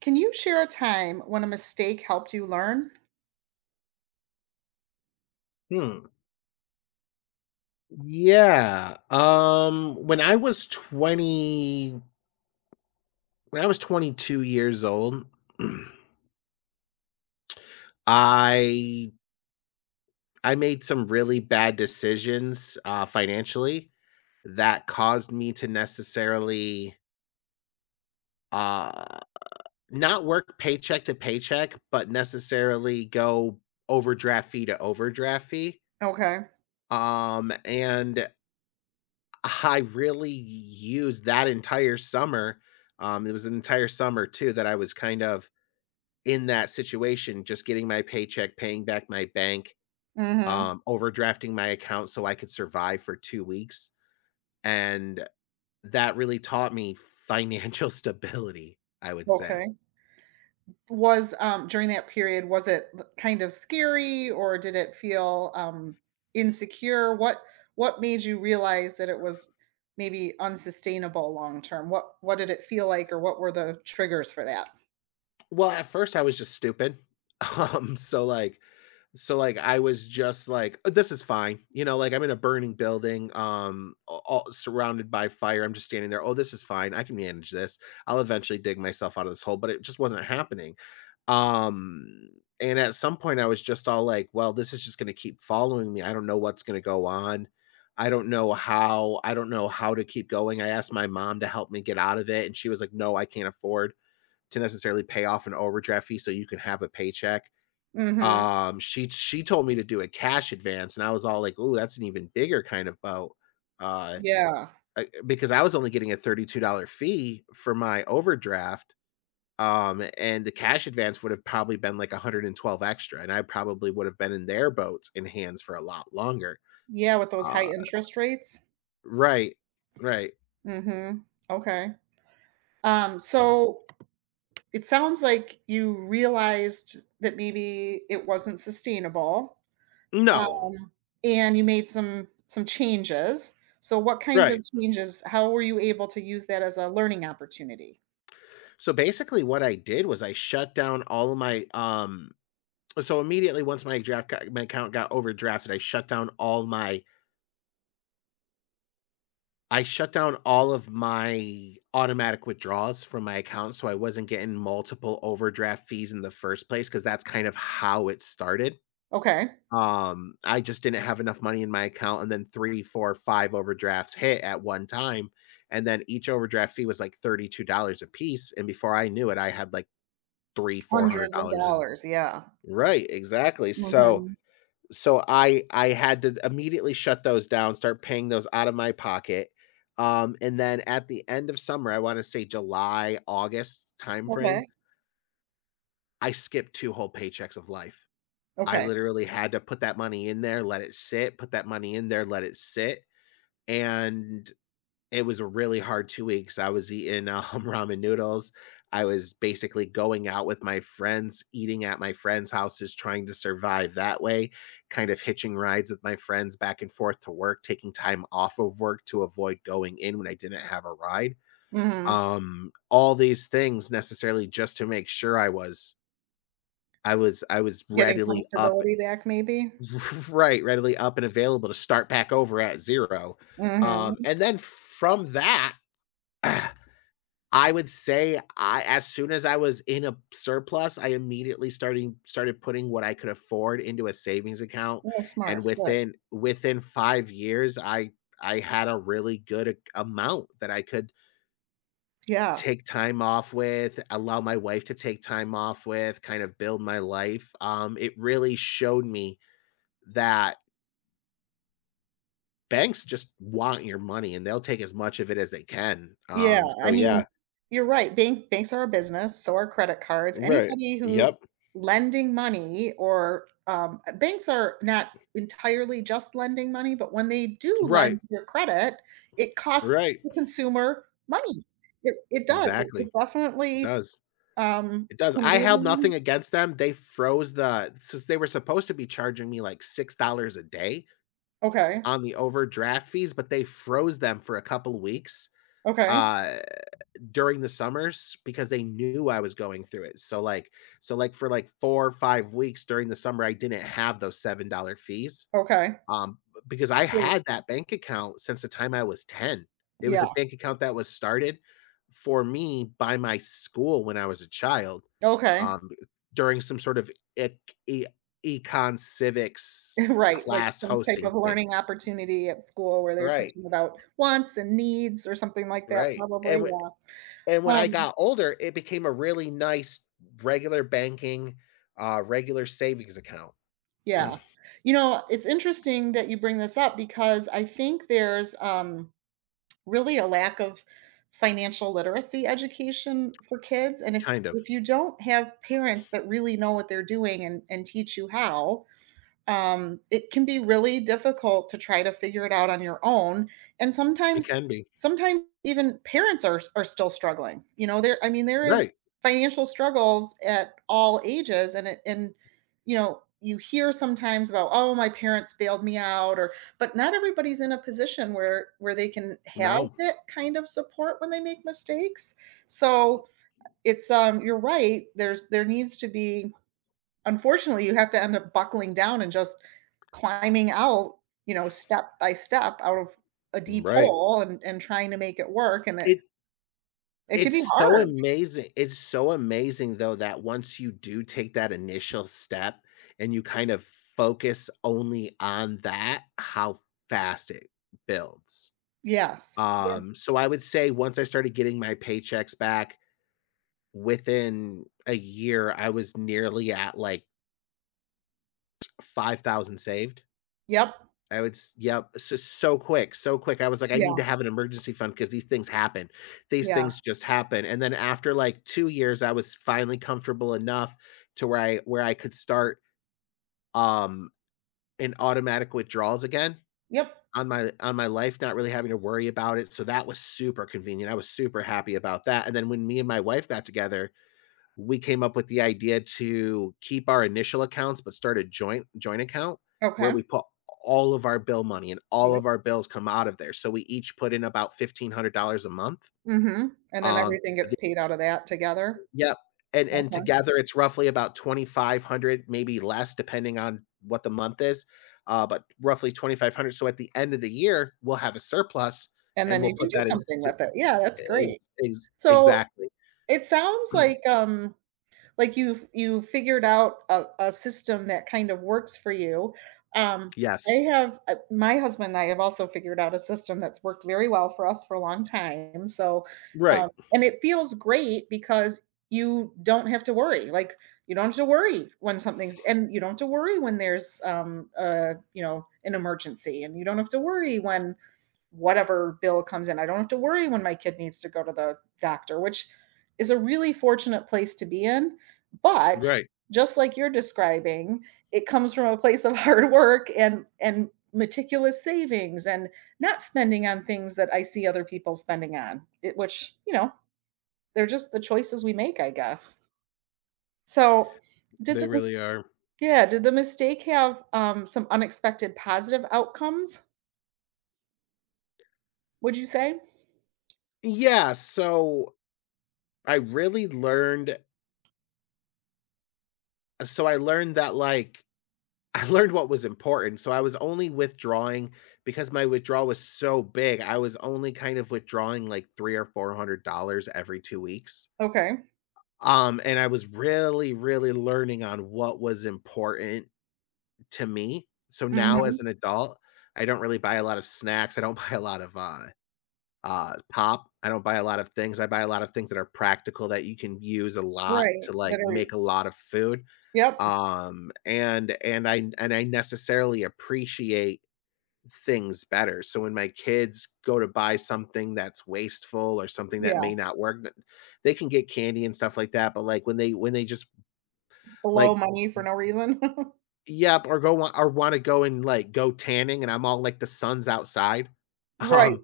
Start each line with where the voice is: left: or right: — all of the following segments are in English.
right: Can you share a time when a mistake helped you learn?
left: Hmm. Yeah. When I was 22 years old, I I made some really bad decisions financially that caused me to necessarily uh not work paycheck to paycheck, but necessarily go overdraft fee to overdraft fee.
right: Okay.
left: And I really used that entire summer. It was an entire summer too that I was kind of in that situation, just getting my paycheck, paying back my bank,
right: Mhm.
left: overdrafting my account so I could survive for 2 weeks, and that really taught me financial stability, I would say.
right: Okay. Was, during that period, was it l kind of scary, or did it feel, insecure? What made you realize that it was maybe unsustainable long term? What did it feel like, or what were the triggers for that?
left: Well, at first I was just stupid. um, so, like, So like I was just like, "Oh, this is fine. Like I'm in a burning building, all surrounded by fire. I'm just standing there. Oh, this is fine. I can manage this. I'll eventually dig myself out of this hole, but it just wasn't happening. Um, and at some point I was just all like, well, this is just going to keep following me. I don't know what's going to go on. I don't know how to keep going. I asked my mom to help me get out of it. And she was like, no, I can't afford to necessarily pay off an overdraft fee so you can have a paycheck
right: Mhm.
left: um, she she told me to do a cash advance, and I was all like, "Ooh, that's an even bigger kind of boat," uh,
right: Yeah.
left: because I was only getting a $32 fee for my overdraft, and the cash advance would have probably been like 112 extra, and I probably would have been in their boats and hands for a lot longer.
right: Yeah, with those high
left: Uh,
right: interest rates?
left: right, right.
right: Mhm. Okay. Um,
left: Mm.
right: so it sounds like you realized that maybe it wasn't sustainable, uh,
left: No,
right: and you made some changes. So what kinds of
left: right.
right: changes how were you able to use that as a learning opportunity?
left: So basically, what I did was I shut down all of my. So immediately once my account got overdrafted, I shut down all of my automatic withdrawals from my account so I wasn't getting multiple overdraft fees in the first place. Because that's kind of how it started.
right: Okay.
left: I just didn't have enough money in my account and then 3, 4, 5 overdrafts hit at one time, and then each overdraft fee was like $32 piece. And before I knew it, I had like three,
right: Hundreds of
left: $400 in.
right: dollars, yeah.
left: Right, exactly, so
right: Mhm.
left: so I had to immediately shut those down, start paying those out of my pocket. And then at the end of summer, I want to say July, August timeframe,
right: Okay.
left: I skipped two whole paychecks of life. I
right: Okay.
left: literally had to put that money in there, let it sit, put that money in there, let it sit. And it was a really hard 2 weeks. I was eating, ramen noodles. I was basically going out with my friends, eating at my friends' houses, trying to survive that way, kind of hitching rides with my friends back and forth to work, taking time off of work to avoid going in when I didn't have a ride.
right: Mhm.
left: All these things necessarily just to make sure I was
right: Getting some
left: readily up.
right: stability back maybe?
left: Right, readily up and available to start back over at 0. Um,
right: Mhm.
left: and then from that, I would say I as soon as I was in a surplus, I immediately starting started putting what I could afford into a savings account,
right: Yeah,
left: and
right: smart, good.
left: within 5 years, I had a really good ac amount that I could
right: Yeah,
left: take time off with, allow my wife to take time off with, kind of build my life. It really showed me that banks just want your money, and they'll take as much of it as they can.
right: yeah, I
left: So
right: mean,
left: yeah.
right: you're right, banks are a business, so are credit cards.
left: Right.
right: Anybody who's
left: Yep.
right: lending money or, banks are not entirely just lending money, but when they do
left: Right.
right: lend your credit, it costs
left: Right.
right: the consumer money. It does, it
left: Exactly,
right: it
left: it
right: definitely,
left: does. It does.
right: can
left: I held
right: really
left: nothing against them. They froze the since they were supposed to be charging me like $6 a day
right: Okay,
left: on the overdraft fees, but they froze them for a couple weeks,
right: okay,
left: uh, during the summers because they knew I was going through it. So, like, for, like, 4 or 5 weeks during the summer, I didn't have those $7 fees.
right: okay.
left: Um, because I had that bank account since the time I was 10. It was
right: Yeah,
left: a bank account that was started for me by my school when I was a child,
right: okay.
left: um, during some sort of ec e econ civics
right: Right, like
left: class
right: some type
left: hosting
right: of
left: thing.
right: learning opportunity at school where they're
left: Right,
right: teaching about wants and needs or something like that
left: right, and
right: probably,
left: when
right: yeah.
left: and when I
right: Um,
left: got older, it became a really nice regular banking, regular savings account.
right: yeah. You know, it's interesting that you bring this up because I think there's, really a lack of financial literacy education for kids, and if
left: Kind of.
right: if you don't have parents that really know what they're doing and teach you how it can be really difficult to try to figure it out on your own. And
left: It
right: sometimes,
left: can be.
right: sometimes even parents are still struggling. You know, there. I mean, there
left: Right.
right: is financial struggles at all ages, and it and you know you hear sometimes about oh my parents bailed me out or but not everybody's in a position where they can have
left: No.
right: that kind of support when they make mistakes, so it's you're right, there's there needs to be, unfortunately, you have to end up buckling down and just climbing out, you know, step by step, out of a deep
left: Right.
right: hole, and trying to make it work, and it
left: It
right: it can be
left: It's so
right: hard.
left: amazing it's so amazing, though, that once you do take that initial step and you kind of focus only on that, how fast it builds.
right: Yes, yep.
left: So I would say once I started getting my paychecks back, within a year, I was nearly at, like, 5,000 saved.
right: Yep,
left: I would s Yep, so quick, so quick. I was like, "I need
right: yeah,
left: to have an emergency fund because these things happen." These
right: yeah.
left: things just happen, and then after, like, 2 years, I was finally comfortable enough to where I could start, um, an automatic withdrawals again
right: Yep,
left: on my life, not really having to worry about it, so that was super convenient. I was super happy about that, and then when me and my wife got together we came up with the idea to keep our initial accounts but start a joint account where
right: okay,
left: we put all of our bill money and all
right: yep.
left: of our bills come out of there so we each put in about $1,500 a month.
right: Mhm, and then
left: um
right: everything gets
left: the,
right: paid out of that together.
left: yep. And
right: Okay.
left: together it's roughly about 2,500 maybe less depending on what the month is, but roughly 2,500 so at the end of the year we'll have a surplus
right: And
left: and
right: then
left: we'll
right: you can
left: put
right: do
left: that in.
right: something with it, yeah, that's
left: Ex,
right: great. So
left: exactly.
right: it sounds like, like you've you figured out a system that kind of works for you, um I
left: Yes.
right: have, my husband and I have also figured out a system that's worked very well for us for a long time, so
left: Right,
right: and it feels great because you don't have to worry, like, you don't have to worry when something's and you don't have to worry when there's you know, an emergency, and you don't have to worry when whatever bill comes in. I don't have to worry when my kid needs to go to the doctor, which is a really fortunate place to be in. But
left: right,
right: just like you're describing, it comes from a place of hard work and meticulous savings and not spending on things that I see other people spending on, it, which, you know, they're just the choices we make, I guess. So, did
left: they
right: the
left: really
right: mis-
left: are.
right: yeah, did the mistake have, some unexpected positive outcomes? Would you say?
left: Yeah, so I really learned so I learned that, like, I learned what was important, so I was only withdrawing because my withdrawal was so big, I was only kind of withdrawing, like, 3 or $400 every 2 weeks,
right: Okay.
left: and I was really, really learning on what was important to me, so now as an adult, I don't really buy a lot of snacks, I don't buy a lot of, pop, I don't buy a lot of things. I buy a lot of things that are practical that you can use a lot
right: Right,
left: to, like,
right: that are
left: make a lot of food.
right: yep,
left: And I necessarily appreciate things better. So when my kids go to buy something that's wasteful or something that
right: yeah,
left: may not work, th they can get candy and stuff like that, but, like, when they just,
right: below
left: like,
right: money for no reason.
left: yep, or wanna go and, like, go tanning, and I'm all like, "The sun's outside."
right: Right,
left: Um,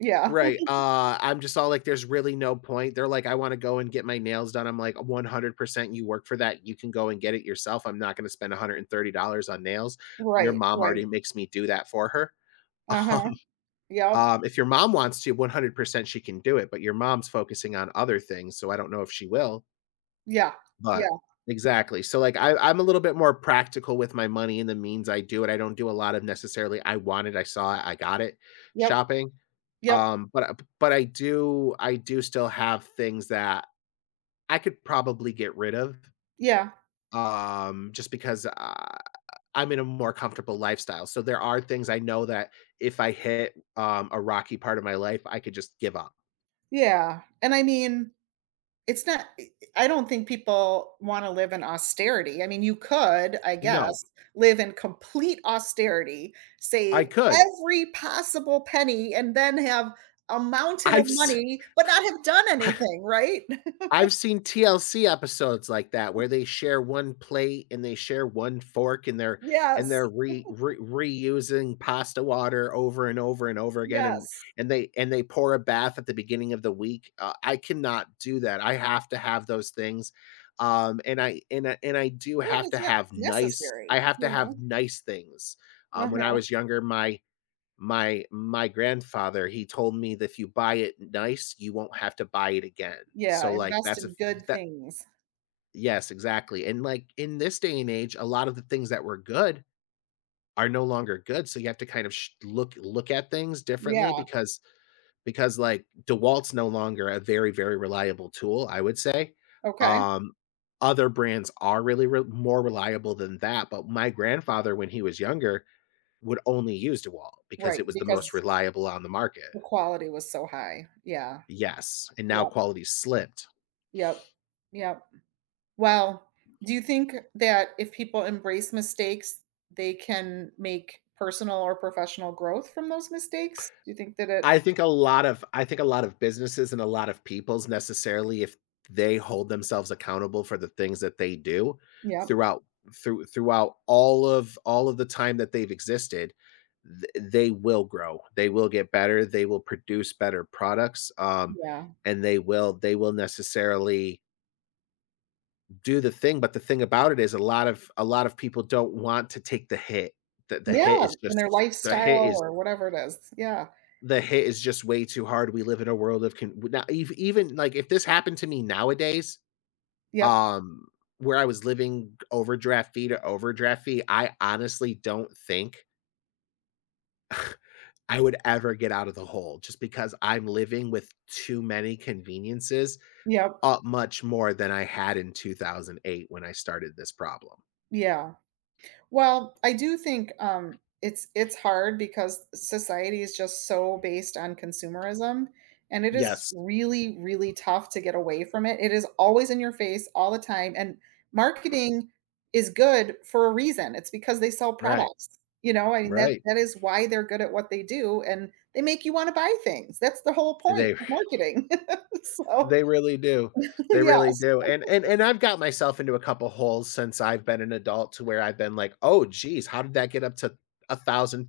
right: yeah.
left: Right, I'm just all like, "There's really no point." They're like, "I wanna go and get my nails done." I'm like, "100% you work for that, you can go and get it yourself, I'm not gonna spend $130 on nails. Your
right: Right,
left: mom
right: right.
left: already makes me do that for her."
right: Uh-huh,
left: Um,
right: yep,
left: if your mom wants to, 100% she can do it, but your mom's focusing on other things, so I don't know if she will.
right: yeah,
left: But
right: yeah,
left: exactly. So, like, I'm a little bit more practical with my money and the means I do it. I don't do a lot of necessarily, "I wanted, I saw it, I got it,"
right: yep,
left: shopping.
right: yep,
left: Um, but I but I do still have things that I could probably get rid of,
right: yeah,
left: just because, I'm in a more comfortable lifestyle. So, there are things I know that if I hit, a rocky part of my life, I could just give up.
right: yeah, and I mean, it's not I I don't think people wanna live in austerity, I mean, you could, I guess,
left: No,
right: live in complete austerity,
left: I
right: save
left: could.
right: every possible penny, and then have a mountain of
left: I've
right: money, but not have done anything, right?
left: I've seen TLC episodes like that where they share one plate and they share one fork and they're and
right: Yes,
left: they're re, re reusing pasta water over and over and over again and
right: yes.
left: and they and they pour a bath at the beginning of the week. I cannot do that. I have to have those things. And I do
right: Yeah, and
left: have
right: it's
left: to
right: not
left: have nice I
right: necessary,
left: have to
right: you know?
left: have nice things. When I
right: Uh-huh.
left: was younger my my grandfather, he told me that if you buy it nice, you won't have to buy it again.
right: Yeah,
left: So, like,
right: invest
left: that's a f
right: in good
left: that
right: things.
left: yes, exactly, and, like, in this day and age, a lot of the things that were good are no longer good, so you have to kind of sh look look at things differently
right: Yeah,
left: because, like, DeWalt's no longer a very, very reliable tool, I would say.
right: okay,
left: Um, Other brands are really re more reliable than that, but my grandfather, when he was younger, would only use DeWalt because
right: right,
left: it was the most
right: because
left: reliable on the market.
right: the quality was so high. Yeah.
left: Yes, and now
right: Yep,
left: quality slipped.
right: yep, yep. Well, do you think that if people embrace mistakes, they can make personal or professional growth from those mistakes? Do you think that it
left: I think a lot of businesses and a lot of peoples necessarily if they hold themselves accountable for the things that they do
right: Yep,
left: throughout throughout all of the time that they've existed, they will grow. They will get better, they will produce better products,
right: yeah.
left: and they will necessarily do the thing, but the thing about it is a lot of people don't want to take the hit. The hit
right: Yeah,
left: is
right: in their
left: just the hit
right: lifestyle
left: is
right: or whatever it is. Yeah.
left: The hit is just way too hard. We live in a world of con now ev even, like, if this happened to me nowadays,
right: Yep,
left: um, where I was living overdraft fee to overdraft fee, I honestly don't think I would ever get out of the hole just because I'm living with too many conveniences
right: yep,
left: up much more than I had in 2008 when I started this problem.
right: yeah. Well, I do think, it's hard because society is just so based on consumerism, and it is
left: Yes.
right: really, really tough to get away from it. It is always in your face all the time, and marketing is good for a reason. It's because they sell
left: Right.
right: products, you know? I mean, that
left: Right.
right: that is why they're good at what they do, and they make you wanna buy things. That's the whole point
left: They
right: of marketing. So,
left: They really do. They really
right: yes.
left: do, and I've got myself into a couple holes since I've been an adult to where I've been like, "Oh, geez, how did that get up to a thousand,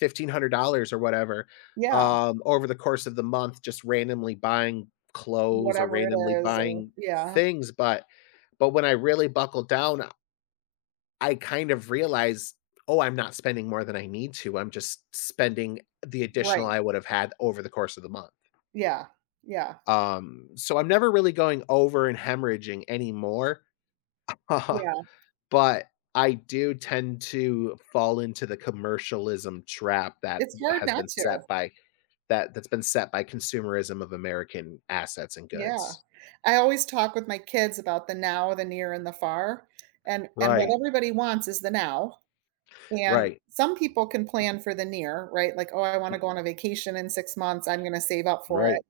left: $1,500 or whatever?"
right: Yeah.
left: Over the course of the month, just randomly buying clothes or
right: Whatever it
left: randomly
right: is or
left: buying
right: yeah.
left: things, but when I really buckled down, I kind of realized, "Oh, I'm not spending more than I need to. I'm just spending the additional
right: Right.
left: I would have had over the course of the month."
right: Yeah. Yeah.
left: So I'm never really going over and hemorrhaging anymore.
right: Yeah.
left: But I do tend to fall into the commercialism trap that
right: It's hard
left: has
right: not
left: been
right: to.
left: set by that's been set by consumerism of American assets and
right: Yeah.
left: goods.
right: I always talk with my kids about the now, the near, and the far, and what
left: Right.
right: everybody wants is the now, and
left: Right.
right: some people can plan for the near, right? Like, "Oh, I wanna go on a vacation in 6 months, I'm gonna save up for it."
left: Right.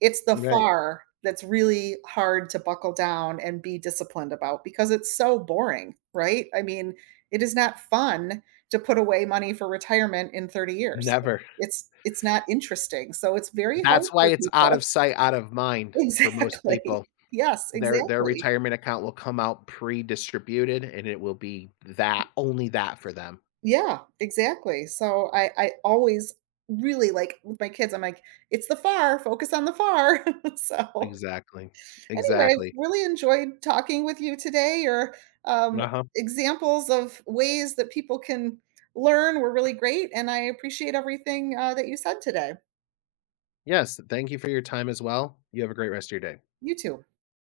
right: It's the
left: Right.
right: far that's really hard to buckle down and be disciplined about because it's so boring, right? I mean, it is not fun to put away money for retirement in 30 years.
left: Never.
right: It's not interesting, so it's very hard
left: That's why
right: for
left: it's out
right: people.
left: of sight, out of mind for most
right: Exactly.
left: people.
right: Yes,
left: Their
right: exactly.
left: retirement account will come out pre-distributed and it will be that only that for them.
right: Yeah, exactly. So I always really like with my kids, I'm like, "It's the far, focus on the far." So,
left: Exactly.
right: anyways,
left: Exactly.
right: really enjoyed talking with you today. Your um,
left: Uh-huh.
right: examples of ways that people can learn were really great, and I appreciate everything that you said today.
left: Yes, thank you for your time as well. You have a great rest of your day.
right: You too.